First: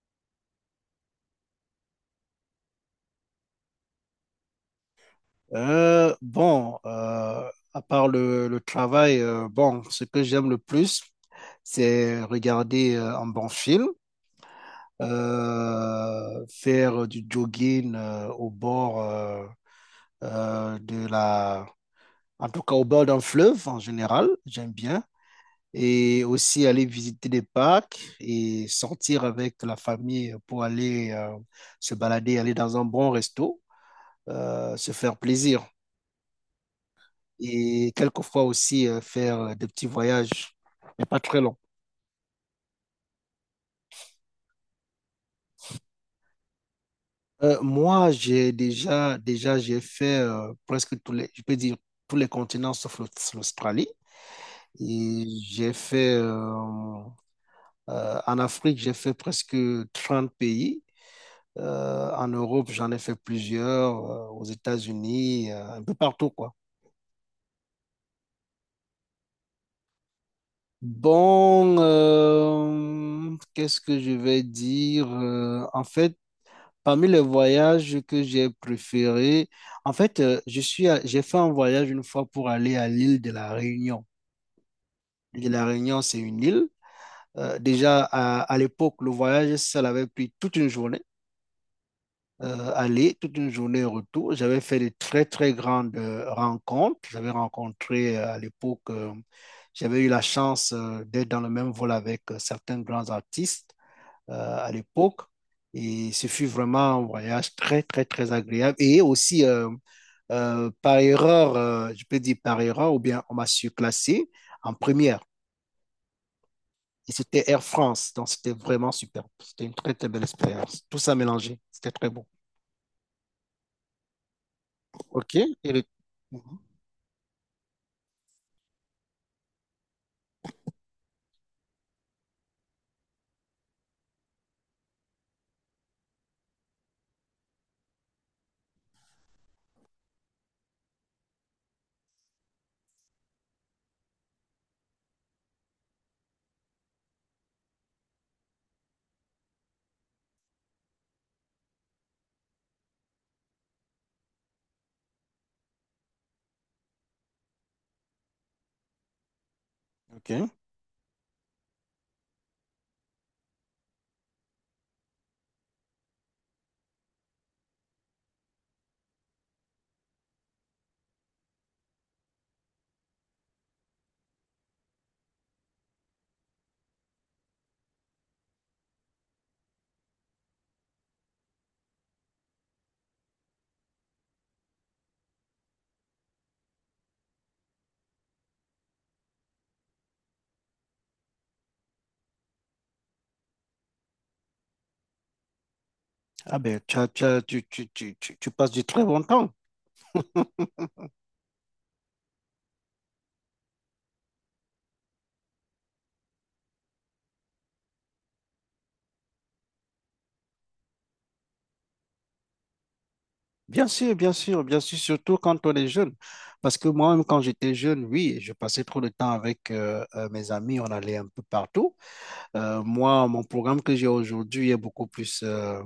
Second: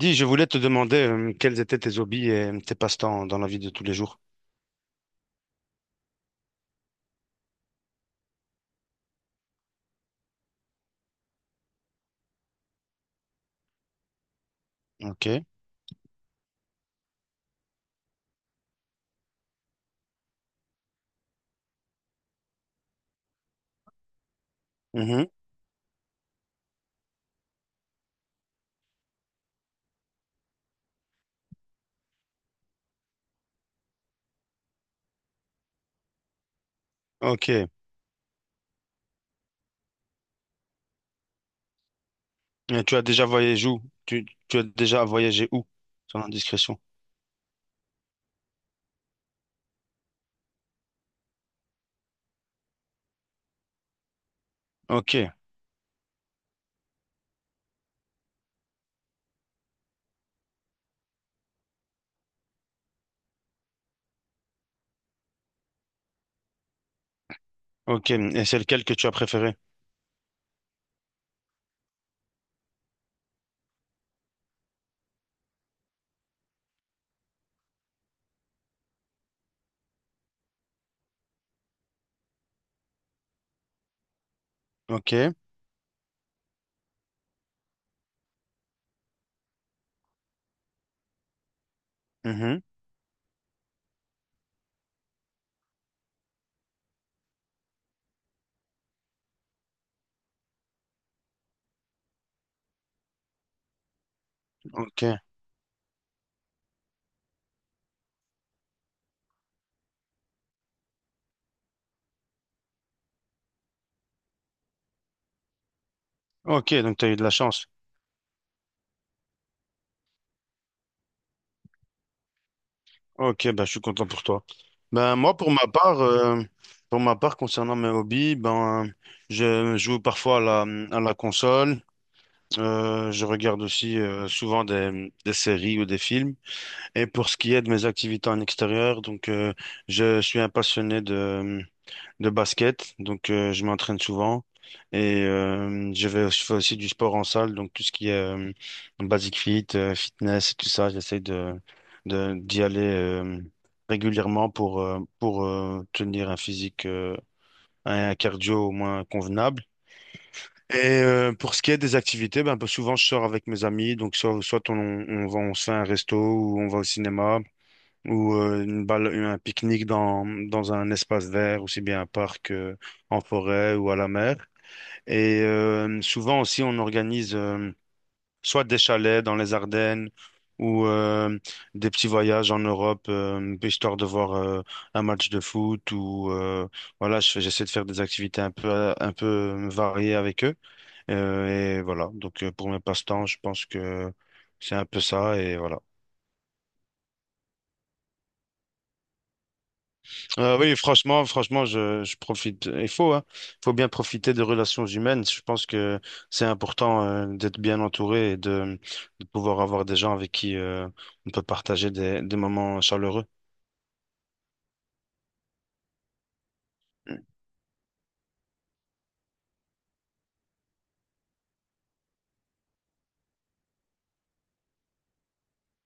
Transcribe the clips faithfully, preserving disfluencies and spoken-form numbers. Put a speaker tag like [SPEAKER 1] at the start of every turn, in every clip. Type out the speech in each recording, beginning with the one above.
[SPEAKER 1] Dis, je voulais te demander euh, quels étaient tes hobbies et euh, tes passe-temps dans la vie de tous les jours.
[SPEAKER 2] Euh, bon, euh, à part le, le travail, euh, bon, ce que j'aime le plus, c'est regarder euh, un bon film,
[SPEAKER 1] Ok.
[SPEAKER 2] euh, faire du jogging euh, au bord euh, euh, de la, en tout cas au bord d'un fleuve en général, j'aime bien,
[SPEAKER 1] Mhm.
[SPEAKER 2] et aussi aller visiter des parcs et sortir avec la famille pour aller euh, se balader, aller dans un bon resto, euh, se faire plaisir.
[SPEAKER 1] Ok.
[SPEAKER 2] Et quelquefois aussi euh, faire euh, des petits voyages, mais pas très longs.
[SPEAKER 1] Et tu as déjà voyagé où? Tu, tu as déjà voyagé où? Sans indiscrétion.
[SPEAKER 2] Euh, moi, j'ai déjà, déjà, j'ai fait euh, presque tous les, je peux dire, tous les continents sauf l'Aust- l'Australie.
[SPEAKER 1] Ok.
[SPEAKER 2] Et j'ai fait, euh, euh, en Afrique, j'ai fait presque trente pays. Euh, en Europe, j'en ai fait plusieurs, euh, aux États-Unis, euh, un peu partout, quoi.
[SPEAKER 1] Ok. Et c'est lequel que tu as préféré?
[SPEAKER 2] Bon, euh, qu'est-ce que je vais dire? Euh, en fait, parmi les voyages que j'ai préférés, en fait, euh, je suis, à- j'ai fait un voyage une fois pour aller à l'île de la Réunion.
[SPEAKER 1] Ok.
[SPEAKER 2] L'île de la Réunion, c'est une île. Euh, déjà, à, à l'époque, le voyage, ça avait pris toute une journée,
[SPEAKER 1] Mhm.
[SPEAKER 2] euh, aller, toute une journée retour. J'avais fait de très, très grandes euh, rencontres. J'avais rencontré euh, à l'époque, euh, j'avais eu la chance euh, d'être dans le même vol avec euh, certains grands artistes euh, à
[SPEAKER 1] Ok.
[SPEAKER 2] l'époque. Et ce fut vraiment un voyage très, très, très agréable. Et aussi, euh, euh, par erreur, euh, je peux dire par erreur, ou bien on m'a surclassé en première.
[SPEAKER 1] Ok. Donc, tu as
[SPEAKER 2] Et
[SPEAKER 1] eu de la
[SPEAKER 2] c'était Air
[SPEAKER 1] chance.
[SPEAKER 2] France. Donc, c'était vraiment super. C'était une très, très belle expérience. Tout ça mélangé. C'était très bon.
[SPEAKER 1] Ok. Ben, je suis content pour toi. Ben,
[SPEAKER 2] OK.
[SPEAKER 1] moi, pour ma
[SPEAKER 2] Et le-
[SPEAKER 1] part, euh, pour ma part, concernant mes hobbies, ben, je joue parfois à la, à la console. Euh, je regarde aussi euh, souvent des, des séries ou des films. Et pour ce qui est de mes activités en extérieur, donc euh, je suis un passionné de, de basket, donc euh, je m'entraîne souvent et euh, je vais, je fais aussi du sport en salle, donc tout ce qui est euh, basic fit, euh, fitness tout ça, j'essaie de, de d'y aller euh, régulièrement pour euh, pour euh, tenir un physique euh, un cardio au moins convenable.
[SPEAKER 2] OK.
[SPEAKER 1] Et euh, pour ce qui est des activités, ben, un peu souvent je sors avec mes amis, donc soit, soit on, on va, on se fait un resto ou on va au cinéma ou euh, une balle, un pique-nique dans, dans un espace vert, aussi bien un parc, euh, en forêt ou à la mer. Et euh, souvent aussi, on organise euh, soit des chalets dans les Ardennes ou euh, des petits voyages en Europe, euh, histoire de voir euh, un match de foot ou euh, voilà, je fais- j'essaie de faire des activités un peu un peu variées avec eux. Euh, et voilà, donc euh, pour mes passe-temps, je pense que c'est un peu ça et voilà.
[SPEAKER 2] Ah ben, tu, as- tu as- tu, tu, tu, tu tu passes du très bon temps.
[SPEAKER 1] Euh, oui, franchement, franchement, je, je profite. Il faut, hein. Il faut bien profiter des relations humaines. Je pense que c'est important euh, d'être bien entouré et de, de pouvoir avoir des gens avec qui euh, on peut partager des, des moments chaleureux.
[SPEAKER 2] Bien sûr, bien sûr, bien sûr, surtout quand on est jeune. Parce que moi-même, quand j'étais jeune, oui, je passais trop de temps avec euh, euh, mes amis, on allait un peu partout. Euh, moi, mon programme que j'ai aujourd'hui est beaucoup plus euh,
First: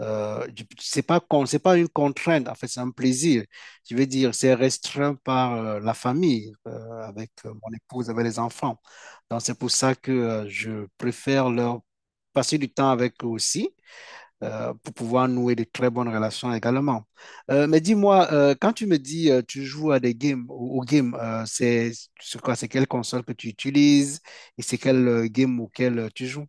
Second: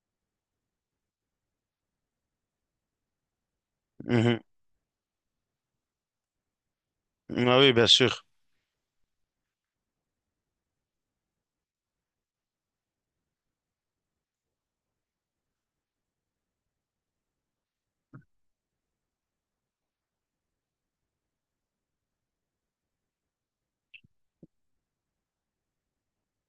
[SPEAKER 2] euh, je- c'est pas, con- c'est pas une contrainte, en fait, c'est un plaisir. Je veux dire,
[SPEAKER 1] Mhm.
[SPEAKER 2] c'est restreint par euh, la famille, euh, avec euh,
[SPEAKER 1] Ah oui,
[SPEAKER 2] mon
[SPEAKER 1] bien
[SPEAKER 2] épouse, avec
[SPEAKER 1] sûr.
[SPEAKER 2] les enfants. Donc, c'est pour ça que euh, je préfère leur passer du temps avec eux aussi euh, pour pouvoir nouer de très bonnes relations également. Euh, mais dis-moi, euh, quand tu me dis euh, tu joues à des games, au, au game, euh, c'est c'est quoi, c'est quelle console que tu utilises et c'est quel euh, game auquel euh, tu joues?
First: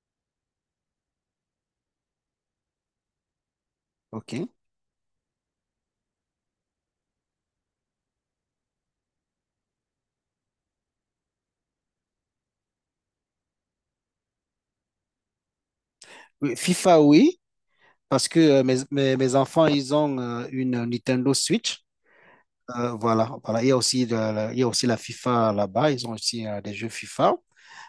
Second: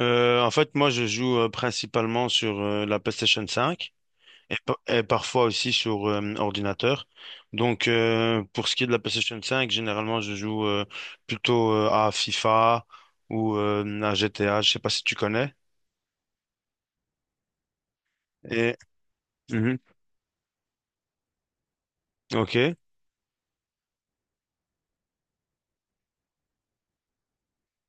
[SPEAKER 1] Euh, en fait, moi, je joue euh, principalement sur euh, la PlayStation cinq.
[SPEAKER 2] Ok.
[SPEAKER 1] et, pa- et parfois aussi sur euh, ordinateur. Donc, euh, pour ce qui est de la PlayStation cinq, généralement, je joue euh, plutôt euh, à FIFA ou euh, à G T A. Je sais pas si tu connais.
[SPEAKER 2] Oui, FIFA, oui, parce que euh, mes,
[SPEAKER 1] Et
[SPEAKER 2] mes, mes enfants,
[SPEAKER 1] Mhm.
[SPEAKER 2] ils ont euh, une Nintendo Switch.
[SPEAKER 1] Ok.
[SPEAKER 2] Euh, voilà, voilà. Il y a aussi de la, il y a aussi la FIFA là-bas. Ils ont aussi euh, des jeux FIFA.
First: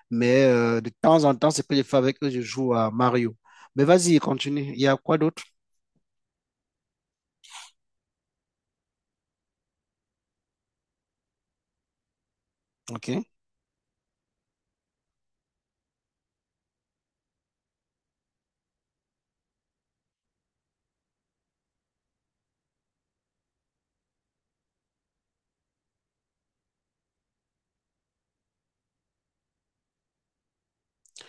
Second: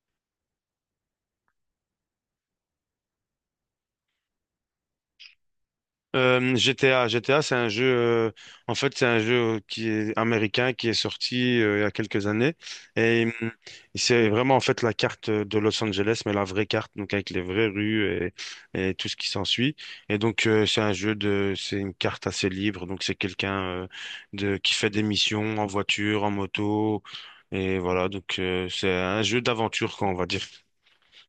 [SPEAKER 2] Mais euh, de temps en temps, c'est que je fais avec eux, je joue à Mario. Mais vas-y, continue. Il y a quoi d'autre?
[SPEAKER 1] Euh, G T A, G T A, c'est un jeu. euh, en fait, c'est un jeu euh, qui est américain qui est sorti euh, il y a quelques années
[SPEAKER 2] Ok.
[SPEAKER 1] et hum, c'est vraiment en fait la carte de Los Angeles, mais la vraie carte, donc avec les vraies rues et, et tout ce qui s'ensuit. Et donc euh, c'est un jeu de, c'est une carte assez libre. Donc c'est quelqu'un euh, de qui fait des missions en voiture, en moto et voilà. Donc euh, c'est un jeu d'aventure, quoi, on va dire.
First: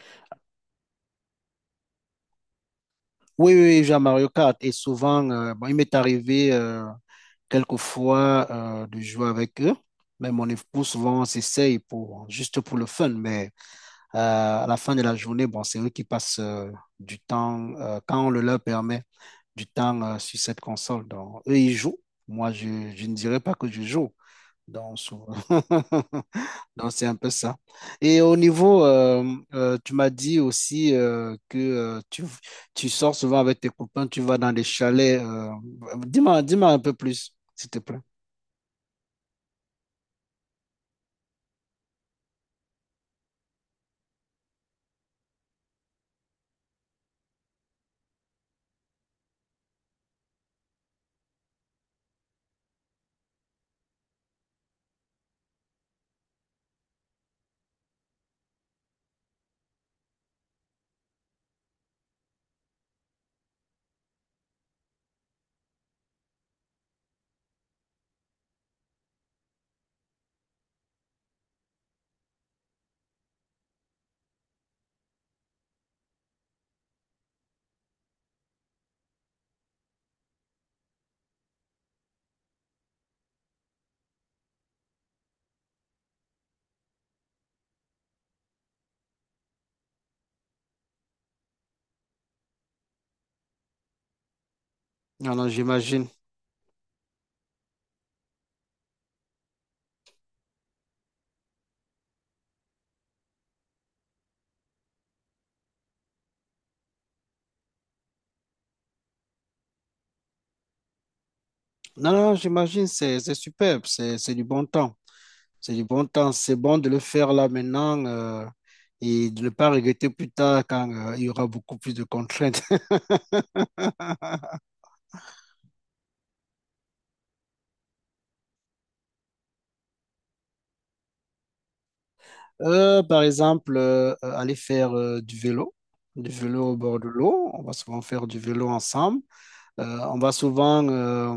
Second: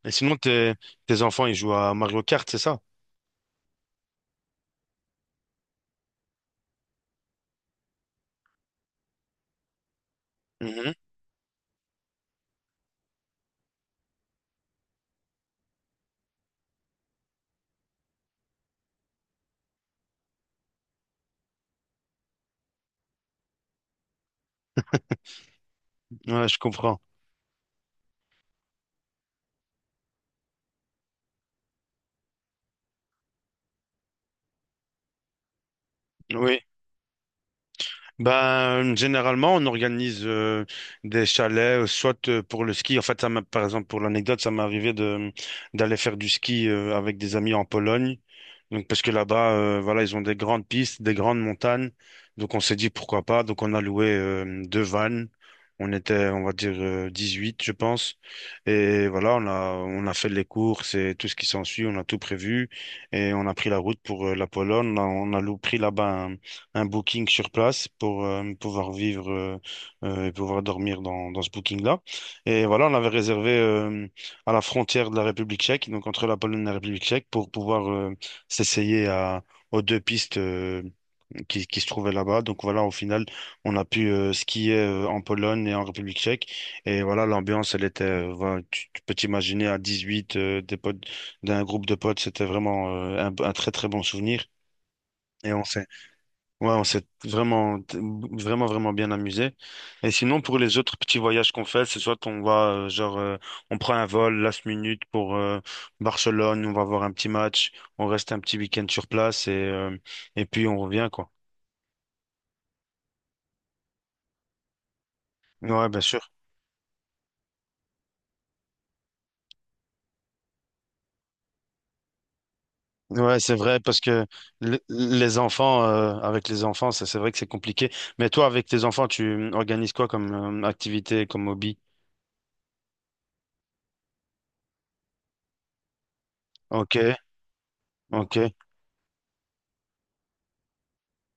[SPEAKER 1] Et sinon, tes tes enfants, ils jouent à Mario Kart, c'est ça?
[SPEAKER 2] Oui, oui, oui, je joue à Mario Kart et souvent, euh, bon, il m'est arrivé euh, quelquefois euh, de jouer avec eux, mais mon époux,
[SPEAKER 1] Mhm.
[SPEAKER 2] souvent, on s'essaye pour, juste pour le fun, mais euh, à la fin de la journée, bon, c'est eux qui passent euh, du temps, euh, quand on le leur permet, du temps euh, sur cette console. Donc, eux, ils jouent. Moi, je, je ne dirais pas que je joue. Donc, souvent.
[SPEAKER 1] Ouais, je
[SPEAKER 2] Donc,
[SPEAKER 1] comprends.
[SPEAKER 2] c'est un peu ça. Et au niveau, euh, euh, tu m'as dit aussi euh, que euh, tu, tu sors souvent avec tes copains, tu vas dans les chalets. euh, dis-moi,
[SPEAKER 1] Oui.
[SPEAKER 2] dis-moi, un peu plus, s'il te plaît.
[SPEAKER 1] Ben, généralement, on organise euh, des chalets, euh, soit euh, pour le ski. En fait, ça m'a, par exemple, pour l'anecdote, ça m'est arrivé de d'aller faire du ski euh, avec des amis en Pologne. Donc, parce que là-bas, euh, voilà, ils ont des grandes pistes, des grandes montagnes. Donc, on s'est dit pourquoi pas. Donc, on a loué euh, deux vannes. On était, on va dire, euh, huit je pense. Et voilà, on a on a fait les courses et tout ce qui s'ensuit. On a tout prévu et on a pris la route pour euh, la Pologne. On a, on a lou- pris là-bas un booking sur place pour euh, pouvoir vivre euh, euh, et pouvoir dormir dans, dans ce booking-là. Et voilà, on l'avait réservé euh, à la frontière de la République tchèque, donc entre la Pologne et la République tchèque, pour pouvoir euh, s'essayer à, aux deux pistes euh, qui, qui se trouvaient là-bas. Donc voilà, au final, on a pu euh, skier euh, en Pologne et en République tchèque. Et voilà, l'ambiance, elle était, euh, voilà, tu, tu peux t'imaginer à dix-huit, euh, des potes, d'un groupe de potes, c'était vraiment euh, un un très très bon souvenir.
[SPEAKER 2] Non, non,
[SPEAKER 1] Et on s'est
[SPEAKER 2] j'imagine.
[SPEAKER 1] Ouais, on s'est vraiment, t- vraiment, vraiment bien amusé. Et sinon, pour les autres petits voyages qu'on fait, c'est soit on va, euh, genre, euh, on prend un vol last minute pour euh, Barcelone, on va voir un petit match, on reste un petit week-end sur place et, euh, et puis on revient, quoi.
[SPEAKER 2] Non, non, j'imagine, c'est, c'est superbe, c'est, c'est du bon temps. C'est du
[SPEAKER 1] Ouais, bien
[SPEAKER 2] bon
[SPEAKER 1] sûr.
[SPEAKER 2] temps, c'est bon de le faire là maintenant euh, et de ne pas regretter plus tard quand euh, il y aura beaucoup plus de contraintes.
[SPEAKER 1] Ouais, c'est vrai, parce que le- les enfants, euh, avec les enfants, ça, c'est vrai que c'est compliqué. Mais toi, avec tes enfants, tu organises quoi comme euh, activité, comme hobby?
[SPEAKER 2] Euh, par exemple, euh, aller faire euh, du vélo, du vélo au
[SPEAKER 1] Ok,
[SPEAKER 2] bord de l'eau. On va souvent faire
[SPEAKER 1] ok,
[SPEAKER 2] du vélo ensemble. Euh, on va souvent euh,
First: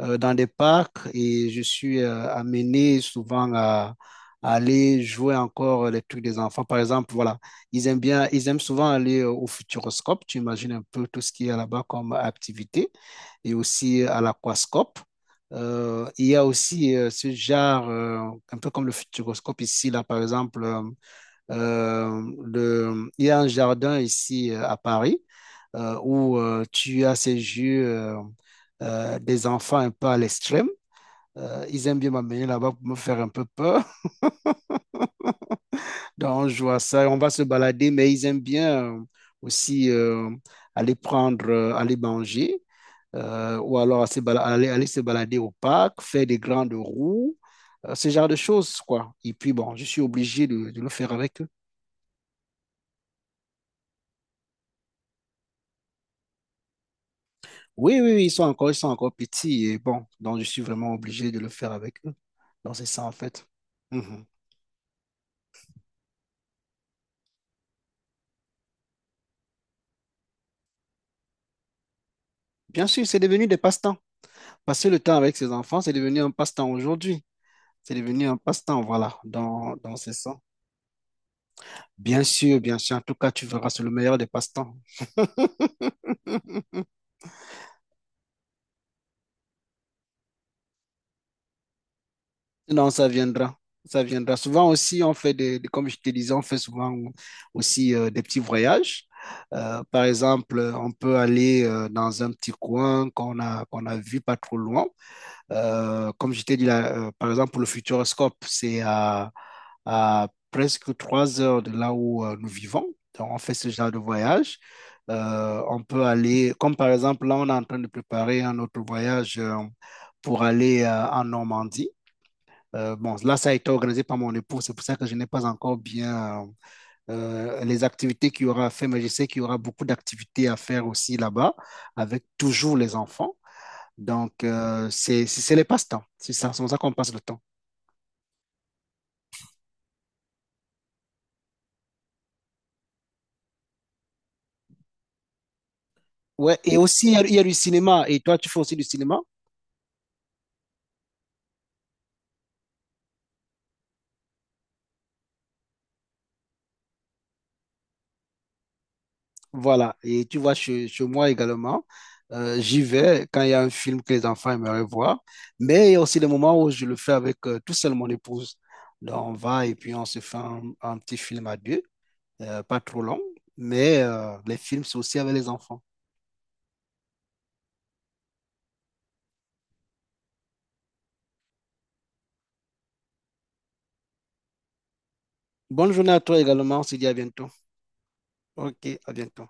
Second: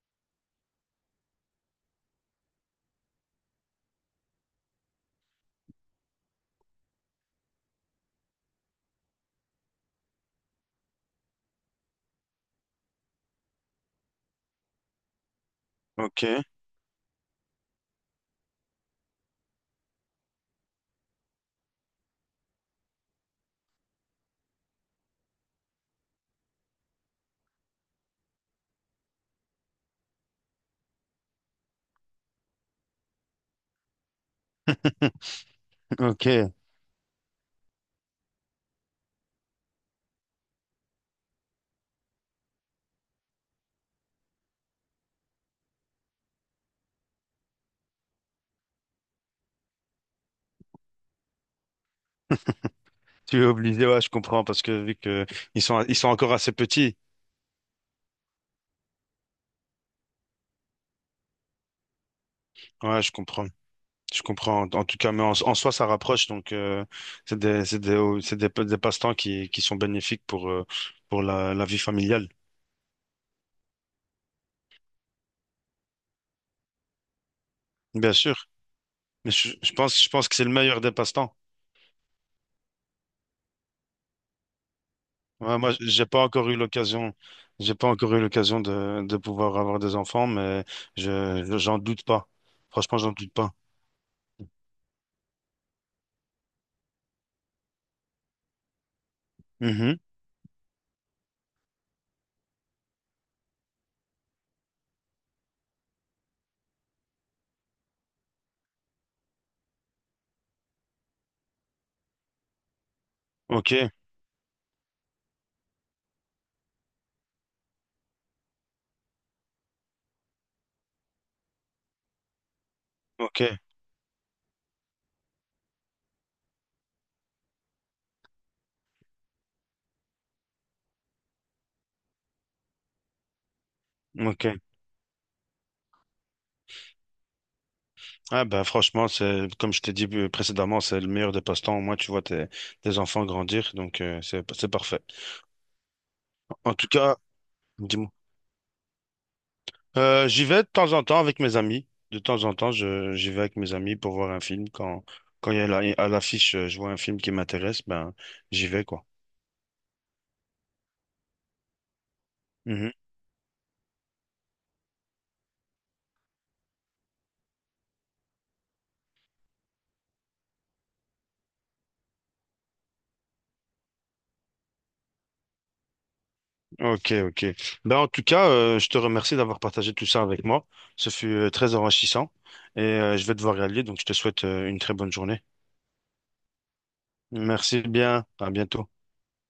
[SPEAKER 2] euh, dans des parcs et je suis euh, amené souvent à, à aller jouer encore les trucs des enfants. Par exemple, voilà, ils aiment bien, ils aiment souvent aller euh, au Futuroscope. Tu imagines un peu tout ce qu'il y a là-bas comme activité et aussi à l'aquascope. Euh, il y
[SPEAKER 1] ok,
[SPEAKER 2] a aussi euh, ce genre, euh, un peu comme le Futuroscope ici, là, par exemple, euh, euh, le- il y a un jardin ici euh, à Paris euh, où euh, tu as ces jeux euh, euh, des enfants un peu à l'extrême. Euh, ils aiment bien m'amener là-bas pour me faire un peu peur. Donc, on
[SPEAKER 1] ok.
[SPEAKER 2] joue à ça, on va se balader, mais ils aiment bien euh, aussi euh, aller prendre, euh, aller manger, euh, ou alors à se bala- aller, aller se balader au parc, faire des grandes roues, euh, ce genre de choses, quoi. Et puis, bon, je suis obligé de de le faire avec eux.
[SPEAKER 1] Tu es obligé, ouais, je comprends, parce que vu que ils sont, ils sont encore assez petits,
[SPEAKER 2] Oui, oui, oui, ils sont encore, ils sont encore petits et bon, donc je suis vraiment obligé de le faire avec eux. Donc c'est
[SPEAKER 1] ouais,
[SPEAKER 2] ça
[SPEAKER 1] je
[SPEAKER 2] en fait.
[SPEAKER 1] comprends, je
[SPEAKER 2] Mhm.
[SPEAKER 1] comprends. En tout cas, mais en, en soi, ça rapproche, donc euh, c'est des, c'est des, c'est des, des passe-temps qui, qui sont bénéfiques pour, euh, pour la, la vie familiale,
[SPEAKER 2] Bien sûr, c'est devenu des passe-temps. Passer le temps avec ses enfants, c'est devenu un passe-temps aujourd'hui. C'est
[SPEAKER 1] bien
[SPEAKER 2] devenu un
[SPEAKER 1] sûr.
[SPEAKER 2] passe-temps, voilà,
[SPEAKER 1] Mais je, je
[SPEAKER 2] dans, dans
[SPEAKER 1] pense, je
[SPEAKER 2] ce
[SPEAKER 1] pense que
[SPEAKER 2] sens.
[SPEAKER 1] c'est le meilleur des passe-temps.
[SPEAKER 2] Bien sûr, bien sûr. En tout cas, tu verras, c'est le meilleur des passe-temps.
[SPEAKER 1] Ouais, moi, j'ai pas encore eu l'occasion, j'ai pas encore eu l'occasion de, de pouvoir avoir des enfants, mais je, je- j'en doute pas.
[SPEAKER 2] Non,
[SPEAKER 1] Franchement,
[SPEAKER 2] ça
[SPEAKER 1] j'en doute pas.
[SPEAKER 2] viendra. Ça viendra. Souvent aussi, on fait des, des- comme je te disais, on fait souvent aussi euh, des petits voyages. Euh,
[SPEAKER 1] Mhm.
[SPEAKER 2] par exemple, on peut aller euh, dans un petit coin qu'on a, qu'on a vu pas trop loin. Euh, comme je t'ai dit, là, euh, par exemple, pour le Futuroscope, c'est à, à presque trois heures de là où euh, nous vivons. Donc, on fait ce
[SPEAKER 1] Ok,
[SPEAKER 2] genre de voyage. Euh, on peut aller, comme par exemple, là, on est en train de préparer un autre voyage euh, pour aller euh, en Normandie. Euh, bon, là,
[SPEAKER 1] ok,
[SPEAKER 2] ça a été organisé par mon époux, c'est pour ça que je n'ai pas encore bien euh, euh, les activités qu'il y aura à faire, mais je sais qu'il y aura beaucoup d'activités à faire aussi là-bas, avec toujours les enfants. Donc,
[SPEAKER 1] ok.
[SPEAKER 2] euh, c'est c'est- c'est les passe-temps. C'est ça, c'est comme ça qu'on passe le temps.
[SPEAKER 1] Ah bah franchement, c'est comme je t'ai dit euh, précédemment, c'est le meilleur des passe-temps. Au moins, tu vois tes, tes enfants grandir, donc euh, c'est c'est parfait.
[SPEAKER 2] Ouais,
[SPEAKER 1] En
[SPEAKER 2] et
[SPEAKER 1] tout
[SPEAKER 2] aussi, il y
[SPEAKER 1] cas,
[SPEAKER 2] a, il y a du cinéma.
[SPEAKER 1] dis-moi.
[SPEAKER 2] Et toi, tu fais aussi du cinéma.
[SPEAKER 1] Euh, j'y vais de temps en temps avec mes amis. De temps en temps, je j'y vais avec mes amis pour voir un film. Quand quand il y a la- à l'affiche, euh, je vois un film qui m'intéresse, ben j'y vais quoi.
[SPEAKER 2] Voilà. Et tu vois, chez, chez moi également, euh, j'y
[SPEAKER 1] Mhm.
[SPEAKER 2] vais quand il y a un film que les enfants aimeraient voir. Mais il y a aussi des moments où je le fais avec euh, tout seul mon épouse. Donc, on va et puis on se fait un, un petit film à deux, euh, pas trop long. Mais euh, les films, c'est aussi avec les enfants.
[SPEAKER 1] Ok, ok. Ben en tout cas, euh, je te remercie d'avoir partagé tout ça avec moi. Ce fut euh, très enrichissant et euh, je vais devoir y aller, donc je te souhaite euh, une très bonne journée.
[SPEAKER 2] Bonne journée à toi également. On se dit à bientôt.
[SPEAKER 1] Merci bien. À bientôt.
[SPEAKER 2] OK, à bientôt.